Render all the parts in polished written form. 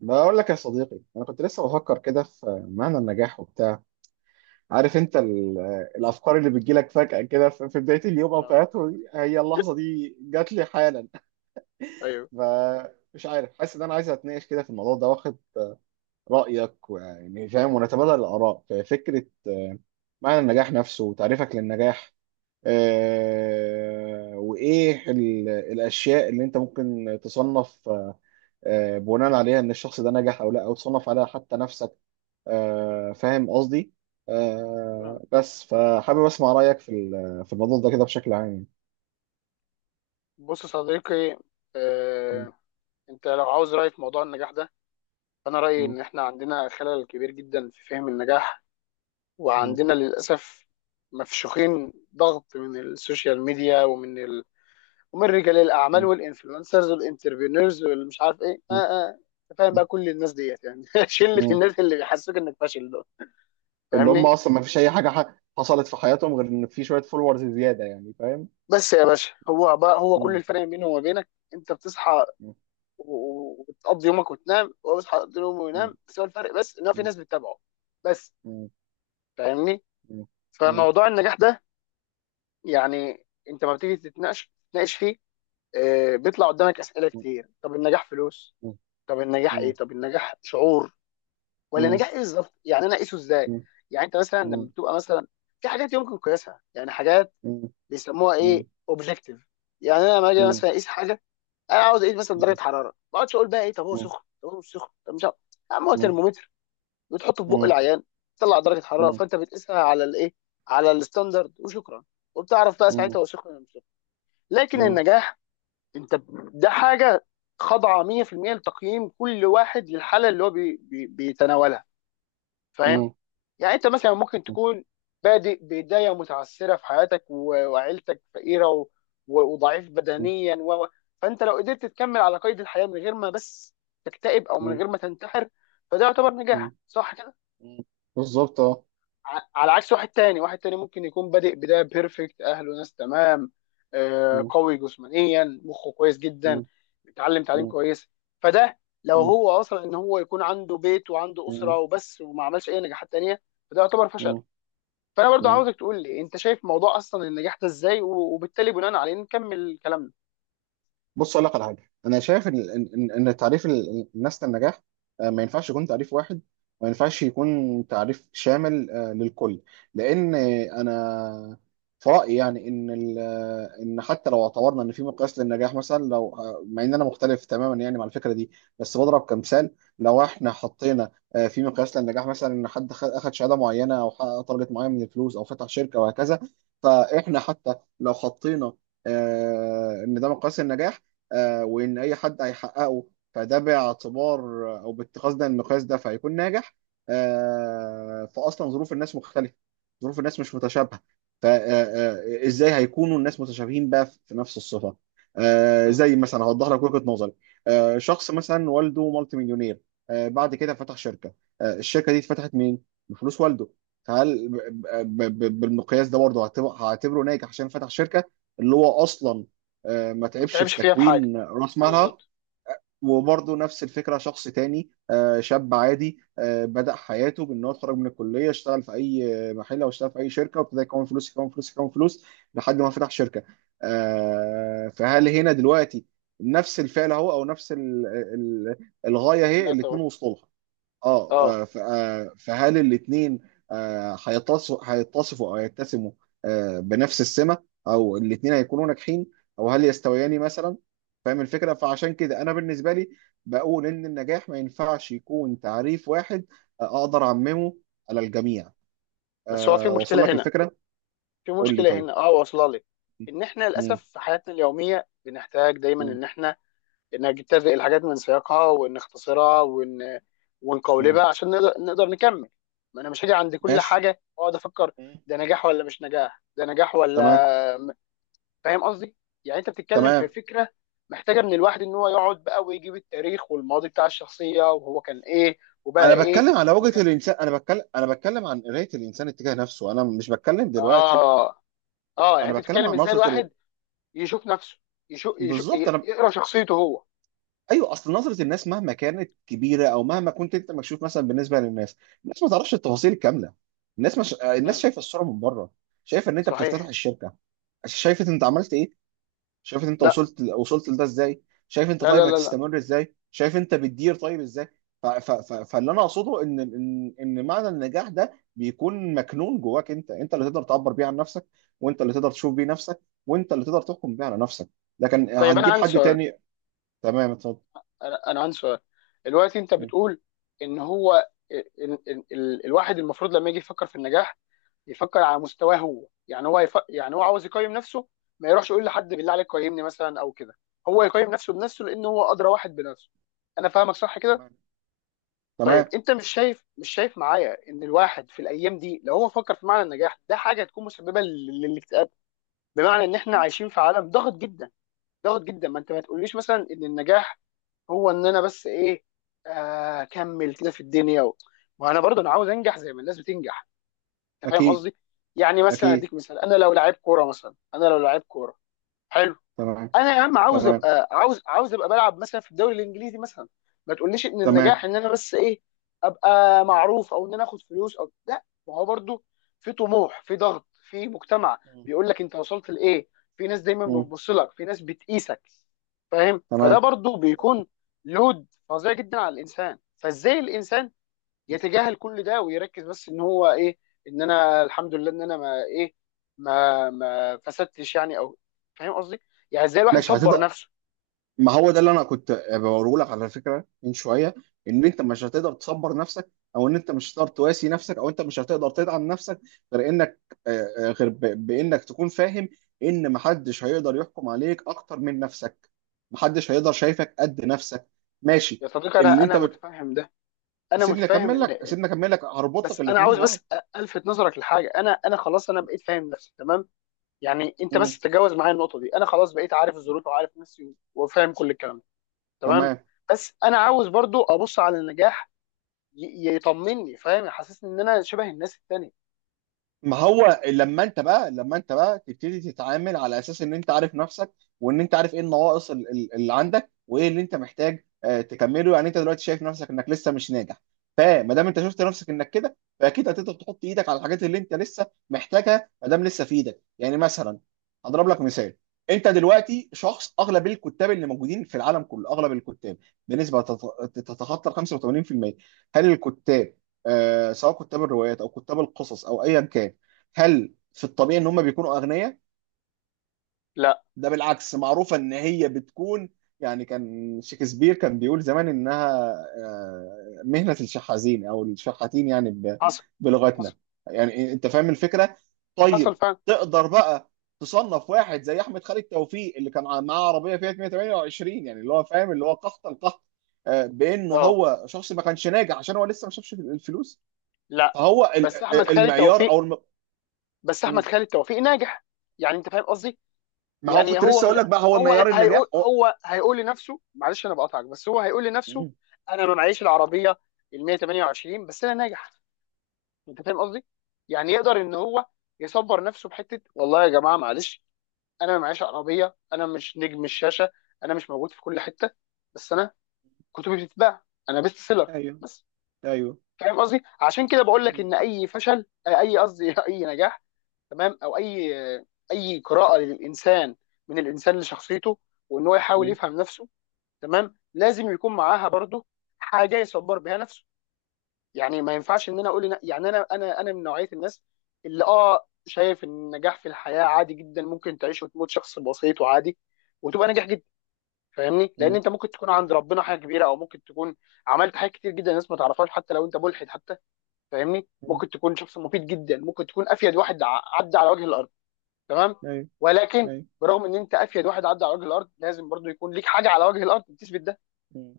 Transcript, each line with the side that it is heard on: right: بقول لك يا صديقي، انا كنت لسه بفكر كده في معنى النجاح وبتاع. عارف انت الافكار اللي بتجيلك فجأة كده في بداية اليوم او في
left: اه
right: اخره دي، هي اللحظة دي جات لي حالا.
left: ايوه
right: فمش عارف، حاسس ان انا عايز اتناقش كده في الموضوع ده واخد رأيك، ويعني فاهم، ونتبادل الاراء في فكرة معنى النجاح نفسه وتعريفك للنجاح. وايه الاشياء اللي انت ممكن تصنف بناء عليها ان الشخص ده نجح او لا، او تصنف عليها حتى نفسك. فاهم قصدي.
left: آه.
right: بس فحابب اسمع رايك في في الموضوع ده كده بشكل عام يعني.
left: بص يا صديقي.
right: م-.
left: آه. انت لو عاوز راي في موضوع النجاح ده، فانا رايي
right: م-.
left: ان احنا عندنا خلل كبير جدا في فهم النجاح،
right: م-.
left: وعندنا للاسف مفشوخين ضغط من السوشيال ميديا ومن ومن رجال الاعمال
right: م-.
left: والانفلونسرز والانتربرينورز والمش عارف ايه
right: م-.
left: أنت فاهم بقى
right: م-.
left: كل الناس ديت يعني شله
right: م.
left: الناس اللي بيحسسوك انك فاشل دول،
right: اللي هم
left: فاهمني؟
right: اصلا ما فيش اي حاجه حصلت في حياتهم غير ان في شويه فولورز زياده، يعني فاهم.
left: بس يا باشا، هو كل
right: م-.
left: الفرق بينه وما بينك، انت بتصحى
right: م-.
left: و- و- وبتقضي يومك وتنام، وهو بيصحى يقضي يومه
right: م-.
left: وينام، بس هو الفرق بس ان هو في
right: م-.
left: ناس بتتابعه بس.
right: م-.
left: فاهمني؟
right: م-. م-.
left: فموضوع النجاح ده يعني انت ما بتيجي تتناقش فيه، بيطلع قدامك اسئله
right: م-. م-.
left: كتير. طب النجاح فلوس؟ طب
right: م-.
left: النجاح ايه؟
right: م-.
left: طب النجاح شعور؟ ولا
right: م-.
left: النجاح ايه بالظبط؟ يعني انا اقيسه ازاي؟
right: م-.
left: يعني انت مثلا لما
right: م-.
left: بتبقى مثلا في حاجات يمكن قياسها، يعني حاجات
right: م-. م-.
left: بيسموها
right: م-. م-. م-.
left: ايه، اوبجكتيف. يعني انا لما
right: م-.
left: اجي
right: م-.
left: مثلا اقيس حاجه، انا عاوز اقيس مثلا درجه حراره ما، اقعدش اقول بقى ايه طب هو سخن طب هو مش سخن طب مش عارف. يا عم هو
right: م-. م-.
left: ترمومتر بتحطه في بق العيان، تطلع درجه حراره، فانت بتقيسها على الايه، على الستاندرد وشكرا، وبتعرف بقى ساعتها هو سخن ولا مش سخن. لكن النجاح، ده حاجه خاضعه 100% لتقييم كل واحد للحاله اللي هو بي بي بيتناولها. فاهم؟ يعني انت مثلا ممكن تكون بادئ بدايه متعثره في حياتك، و- وعيلتك فقيره و- و- وضعيف بدنيا فانت لو قدرت تكمل على قيد الحياه من غير ما بس تكتئب او
right: م-.
left: من
right: م-.
left: غير ما تنتحر، فده يعتبر
right: م-.
left: نجاح صح كده؟
right: م-. بالظبط، اه.
left: على عكس واحد تاني، واحد تاني ممكن يكون بادئ بداية بيرفكت، أهله ناس تمام،
right: مم.
left: قوي جسمانيا، مخه كويس جدا،
right: مم.
left: بيتعلم تعليم
right: مم.
left: كويس، فده لو
right: مم.
left: هو أصلا إن هو يكون عنده بيت وعنده أسرة وبس وما عملش أي نجاحات تانية، فده يعتبر فشل.
right: مم.
left: فأنا برضو
right: مم.
left: عاوزك تقول لي أنت شايف موضوع أصلا النجاح ده إزاي، و- وبالتالي بناء عليه نكمل كلامنا.
right: بص اقول لك على حاجه. انا شايف ان ان إن- إن تعريف الناس للنجاح ما ينفعش يكون تعريف واحد. ما ينفعش يكون تعريف شامل للكل. لان انا في رايي يعني ان ان حتى لو اعتبرنا ان في مقياس للنجاح مثلا، لو مع ان انا مختلف تماما يعني مع الفكره دي، بس بضرب كمثال، لو احنا حطينا في مقياس للنجاح مثلا ان حد اخد شهاده معينه او حقق تارجت معين من الفلوس او فتح شركه وهكذا. فاحنا حتى لو حطينا ان ده مقياس النجاح، وان اي حد هيحققه، فده باعتبار او باتخاذ ده المقياس ده فهيكون ناجح. فاصلا ظروف الناس مختلفه. ظروف الناس مش متشابهه. فازاي هيكونوا الناس متشابهين بقى في نفس الصفه؟
left: مم.
right: زي مثلا هوضح لك وجهه نظري. شخص مثلا والده مالتي مليونير، بعد كده فتح شركه. الشركه دي اتفتحت مين؟ بفلوس والده. فهل بالمقياس ده برضه هعتبره ناجح عشان فتح شركه، اللي هو اصلا ما
left: ما
right: تعبش
left: تعبش
right: في
left: فيها في حاجة،
right: تكوين راس مالها؟
left: بالظبط.
right: وبرضه نفس الفكره، شخص تاني شاب عادي بدأ حياته بان هو اتخرج من الكليه، اشتغل في اي محل او اشتغل في اي شركه وابتدى يكون فلوس يكون فلوس يكون فلوس لحد ما فتح شركه. فهل هنا دلوقتي نفس الفعل اهو، او نفس ال- الغايه هي،
left: لا طبعا.
right: الاتنين وصلوا لها؟
left: اه.
right: فهل الاثنين هيتصفوا او يتسموا بنفس السمه، او الاثنين هيكونوا ناجحين، او هل يستويان مثلا؟ فاهم الفكره؟ فعشان كده انا بالنسبه لي بقول ان النجاح ما ينفعش يكون تعريف واحد اقدر اعممه على الجميع.
left: بس هو في
right: وصل
left: مشكلة
right: لك
left: هنا،
right: الفكره؟
left: في
right: قول لي
left: مشكله
right: طيب.
left: هنا اه، واصله لي ان احنا للاسف
right: مم.
left: في حياتنا اليوميه بنحتاج دايما
right: مم.
left: ان احنا نجتزئ الحاجات من سياقها ونختصرها ون...
right: مم.
left: ونقولبها عشان نقدر نكمل. ما انا مش هاجي عند كل
right: ماشي.
left: حاجه واقعد افكر
right: مم.
left: ده نجاح ولا مش نجاح، ده نجاح
right: تمام.
left: ولا م- فاهم قصدي؟ يعني انت بتتكلم في
right: تمام.
left: فكره محتاجه من الواحد ان هو يقعد بقى ويجيب التاريخ والماضي بتاع الشخصيه، وهو كان ايه وبقى
right: انا
left: ايه
right: بتكلم على وجهة
left: وكان،
right: الانسان انا بتكلم انا بتكلم عن قراية الانسان اتجاه نفسه، انا مش بتكلم دلوقتي.
left: اه اه يعني
right: انا
left: انت
right: بتكلم
left: بتتكلم
right: عن
left: ازاي
right: نظره
left: الواحد يشوف نفسه، يشوف
right: بالظبط. انا.
left: يقرا شخصيته هو.
right: ايوه، اصل نظره الناس مهما كانت كبيره، او مهما كنت انت مكشوف مثلا بالنسبه للناس، الناس ما تعرفش التفاصيل الكامله. الناس مش... الناس
left: مم.
right: شايفه الصوره من بره. شايفه ان انت بتفتتح
left: صحيح.
right: الشركه، شايفه انت عملت ايه، شايف انت
left: لا
right: وصلت لده ازاي، شايف انت طيب
left: لا.
right: هتستمر ازاي، شايف انت بتدير طيب ازاي. ف... ف... ف... فاللي انا اقصده ان معنى النجاح ده بيكون مكنون جواك. انت انت اللي تقدر تعبر بيه عن نفسك، وانت اللي تقدر تشوف بيه نفسك، وانت اللي تقدر تحكم بيه على نفسك. لكن
left: طيب انا
right: هتجيب
left: عندي
right: حد
left: سؤال،
right: تاني؟ تمام، اتفضل.
left: انا عندي سؤال. دلوقتي انت
right: مم.
left: بتقول ان هو الواحد المفروض لما يجي يفكر في النجاح يفكر على مستواه هو، يعني يعني هو عاوز يقيم نفسه، ما يروحش يقول لحد بالله عليك قيمني مثلا او كده، هو يقيم نفسه بنفسه لان هو ادرى واحد بنفسه. انا فاهمك صح كده؟
right: تمام.
left: طيب
right: تمام.
left: انت مش شايف، معايا ان الواحد في الايام دي لو هو فكر في معنى النجاح ده، حاجه هتكون مسببه للاكتئاب؟ بمعنى ان احنا عايشين في عالم ضغط جدا، ضغط جدا. ما انت ما تقوليش مثلا ان النجاح هو ان انا بس ايه، اكمل كده في الدنيا ما انا برضه انا عاوز انجح زي ما الناس بتنجح. انت فاهم
right: اكيد.
left: قصدي؟ يعني مثلا
right: اكيد.
left: اديك مثال، انا لو لعيب كوره مثلا، انا لو لعيب كوره حلو،
right: تمام.
left: انا يا عم عاوز
right: تمام.
left: ابقى، عاوز عاوز ابقى بلعب مثلا في الدوري الانجليزي مثلا، ما تقوليش ان
right: تمام.
left: النجاح ان انا بس ايه، ابقى معروف او ان انا اخد فلوس، او لا، ما هو برضو في طموح، في ضغط، في مجتمع
right: مم.
left: بيقول لك انت وصلت لايه، في ناس دايما
right: مم.
left: بتبص لك، في ناس بتقيسك، فاهم؟ فده
right: تمام.
left: برضو بيكون لود فظيع جدا على الانسان. فازاي الانسان يتجاهل كل ده ويركز بس ان هو ايه، ان انا الحمد لله ان انا ما ايه، ما فسدتش يعني، او فاهم قصدي، يعني ازاي الواحد
right: ماشي،
left: يصبر
right: هتقدر.
left: نفسه؟
right: ما هو ده اللي انا كنت بقوله لك على فكره من شويه. ان انت مش هتقدر تصبر نفسك، او ان انت مش هتقدر تواسي نفسك، او انت مش هتقدر تدعم نفسك غير انك آه، آه، غير ب- بانك تكون فاهم ان محدش هيقدر يحكم عليك اكتر من نفسك. محدش هيقدر شايفك قد نفسك. ماشي.
left: يا صديقي
right: اللي
left: انا
right: انت
left: انا
right: بت...
left: متفهم ده، انا
right: سيبني
left: متفهم
right: اكمل لك،
left: ان،
right: هربط لك
left: بس انا
right: الاثنين
left: عاوز بس
right: ببعض.
left: الفت نظرك لحاجه، انا خلاص انا بقيت فاهم نفسي تمام، يعني انت بس
right: مم.
left: تتجاوز معايا النقطه دي، انا خلاص بقيت عارف الظروف وعارف نفسي وفاهم كل الكلام ده تمام.
right: تمام.
left: بس انا عاوز برضو ابص على النجاح، يطمني، فاهم، يحسسني ان انا شبه الناس التانيه.
right: ما هو لما انت بقى تبتدي تتعامل على اساس ان انت عارف نفسك، وان انت عارف ايه النواقص اللي عندك، وايه اللي انت محتاج تكمله. يعني انت دلوقتي شايف نفسك انك لسه مش ناجح، فما دام انت شفت نفسك انك كده، فاكيد هتقدر تحط ايدك على الحاجات اللي انت لسه محتاجها ما دام لسه في ايدك. يعني مثلا هضرب لك مثال، انت دلوقتي شخص، اغلب الكتاب اللي موجودين في العالم كله، اغلب الكتاب بنسبه تتخطى ال 85%، هل الكتاب سواء كتاب الروايات او كتاب القصص او ايا كان، هل في الطبيعي ان هم بيكونوا اغنياء؟
left: لا.
right: ده بالعكس، معروفه ان هي بتكون، يعني كان شكسبير كان بيقول زمان انها مهنه الشحاذين او الشحاتين يعني
left: حصل.
right: بلغتنا.
left: حصل
right: يعني انت فاهم الفكره.
left: حصل
right: طيب،
left: فعلا.
right: تقدر بقى تصنف واحد زي احمد خالد توفيق اللي كان معاه عربيه فيها 128، يعني اللي هو فاهم، اللي هو قحط القحط، بانه
left: اه.
right: هو شخص ما كانش ناجح عشان هو لسه ما شافش الفلوس؟
left: لا،
right: فهو
left: بس احمد خالد
right: المعيار او
left: توفيق، بس احمد خالد توفيق ناجح، يعني انت فاهم قصدي،
right: ما هو
left: يعني
right: كنت
left: هو
right: لسه اقول
left: مش،
right: لك، بقى هو معيار النجاح هو.
left: هو هيقول لنفسه، معلش انا بقاطعك، بس هو هيقول لنفسه
right: مم.
left: انا ما معيش العربيه ال 128، بس انا ناجح. انت فاهم قصدي؟ يعني يقدر ان هو يصبر نفسه بحته، والله يا جماعه معلش، انا ما معيش عربيه، انا مش نجم الشاشه، انا مش موجود في كل حته، بس انا كتبي بتتباع، انا بيست سيلر
right: ايوه.
left: بس.
right: ايوه.
left: فاهم قصدي؟ عشان كده بقول لك ان
right: مم.
left: اي فشل، اي قصدي اي نجاح تمام، او اي، اي قراءه للانسان من الانسان لشخصيته، وان هو يحاول
right: مم.
left: يفهم نفسه تمام، لازم يكون معاها برضه حاجه يصبر بها نفسه. يعني ما ينفعش ان انا اقول يعني انا من نوعيه الناس اللي اه شايف ان النجاح في الحياه عادي جدا، ممكن تعيش وتموت شخص بسيط وعادي وتبقى ناجح جدا. فاهمني؟ لان
right: مم.
left: انت ممكن تكون عند ربنا حاجه كبيره، او ممكن تكون عملت حاجات كتير جدا الناس ما تعرفهاش، حتى لو انت ملحد حتى، فاهمني؟
right: ايوه.
left: ممكن تكون شخص مفيد جدا، ممكن تكون افيد واحد عدى على وجه الارض، تمام،
right: ايوه.
left: ولكن
right: ايوه.
left: برغم ان انت افيد واحد عدى على وجه الارض، لازم برضو يكون ليك حاجه على وجه الارض بتثبت ده.
right: مم.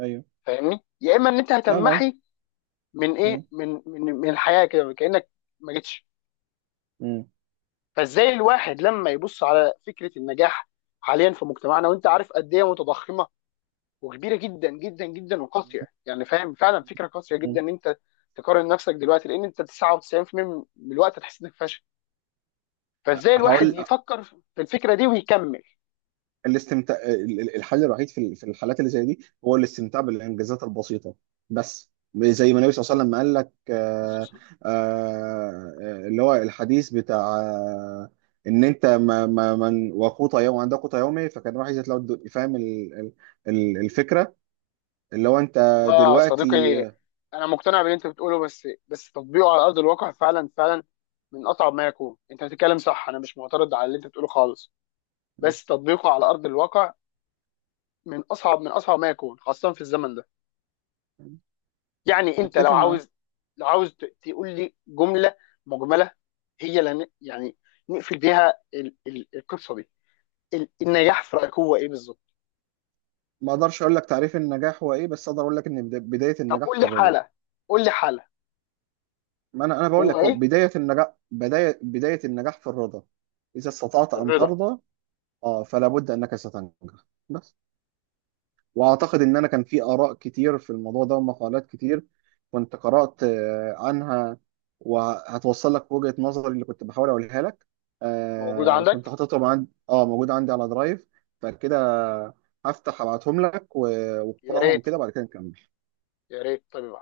right: ايوه.
left: فاهمني؟ يا اما ان انت
right: فاهم قصدي؟
left: هتمحي من ايه،
right: مم.
left: من من من الحياه كده كانك ما جيتش.
right: مم.
left: فازاي الواحد لما يبص على فكره النجاح حاليا في مجتمعنا، وانت عارف قد ايه متضخمه وكبيره جدا جدا وقاسيه، يعني فاهم، فعلا فكره قاسيه
right: مم.
left: جدا ان انت تقارن نفسك دلوقتي، لان انت 99% من الوقت هتحس انك فاشل. فازاي الواحد
right: هقول،
left: يفكر في الفكره دي ويكمل؟
right: الاستمتاع، الحل الوحيد في في الحالات اللي زي دي هو الاستمتاع بالانجازات البسيطه بس. زي ما النبي صلى
left: مم.
right: الله عليه وسلم قال لك
left: أساساً.
right: اللي هو الحديث بتاع ان انت ما من وقوت يوم عند قوت يومي فكان راح يزيد، لو فاهم الفكره. اللي هو انت
left: والله يا
right: دلوقتي
left: صديقي انا مقتنع باللي انت بتقوله، بس تطبيقه على ارض الواقع، فعلا فعلا من اصعب ما يكون. انت بتتكلم صح، انا مش معترض على اللي انت بتقوله خالص، بس تطبيقه على ارض الواقع من اصعب ما يكون، خاصه في الزمن ده. يعني انت لو
right: اتفق معاه.
left: عاوز، لو عاوز تقول لي جمله مجمله، هي لن يعني نقفل بيها القصه دي، النجاح في رايك هو ايه بالظبط؟
right: ما اقدرش اقول لك تعريف النجاح هو ايه، بس اقدر اقول لك ان بدايه
left: طب
right: النجاح
left: قول
right: في
left: لي
right: الرضا.
left: حاله، قول لي حاله
right: ما انا بقول
left: هو
right: لك هو
left: ايه؟
right: بدايه النجاح، بدايه النجاح في الرضا. اذا استطعت ان
left: الرضا
right: ترضى، اه، فلا بد انك ستنجح. بس. واعتقد ان انا كان في اراء كتير في الموضوع ده ومقالات كتير كنت قرات عنها، وهتوصل لك وجهه نظري اللي كنت بحاول اقولها لك.
left: موجود
right: آه، كنت
left: عندك؟
right: حاططهم عندي، اه، موجود عندي على درايف. فكده هفتح ابعتهم لك،
left: يا
right: واقراهم
left: ريت،
right: كده بعد كده نكمل.
left: يا ريت طيب.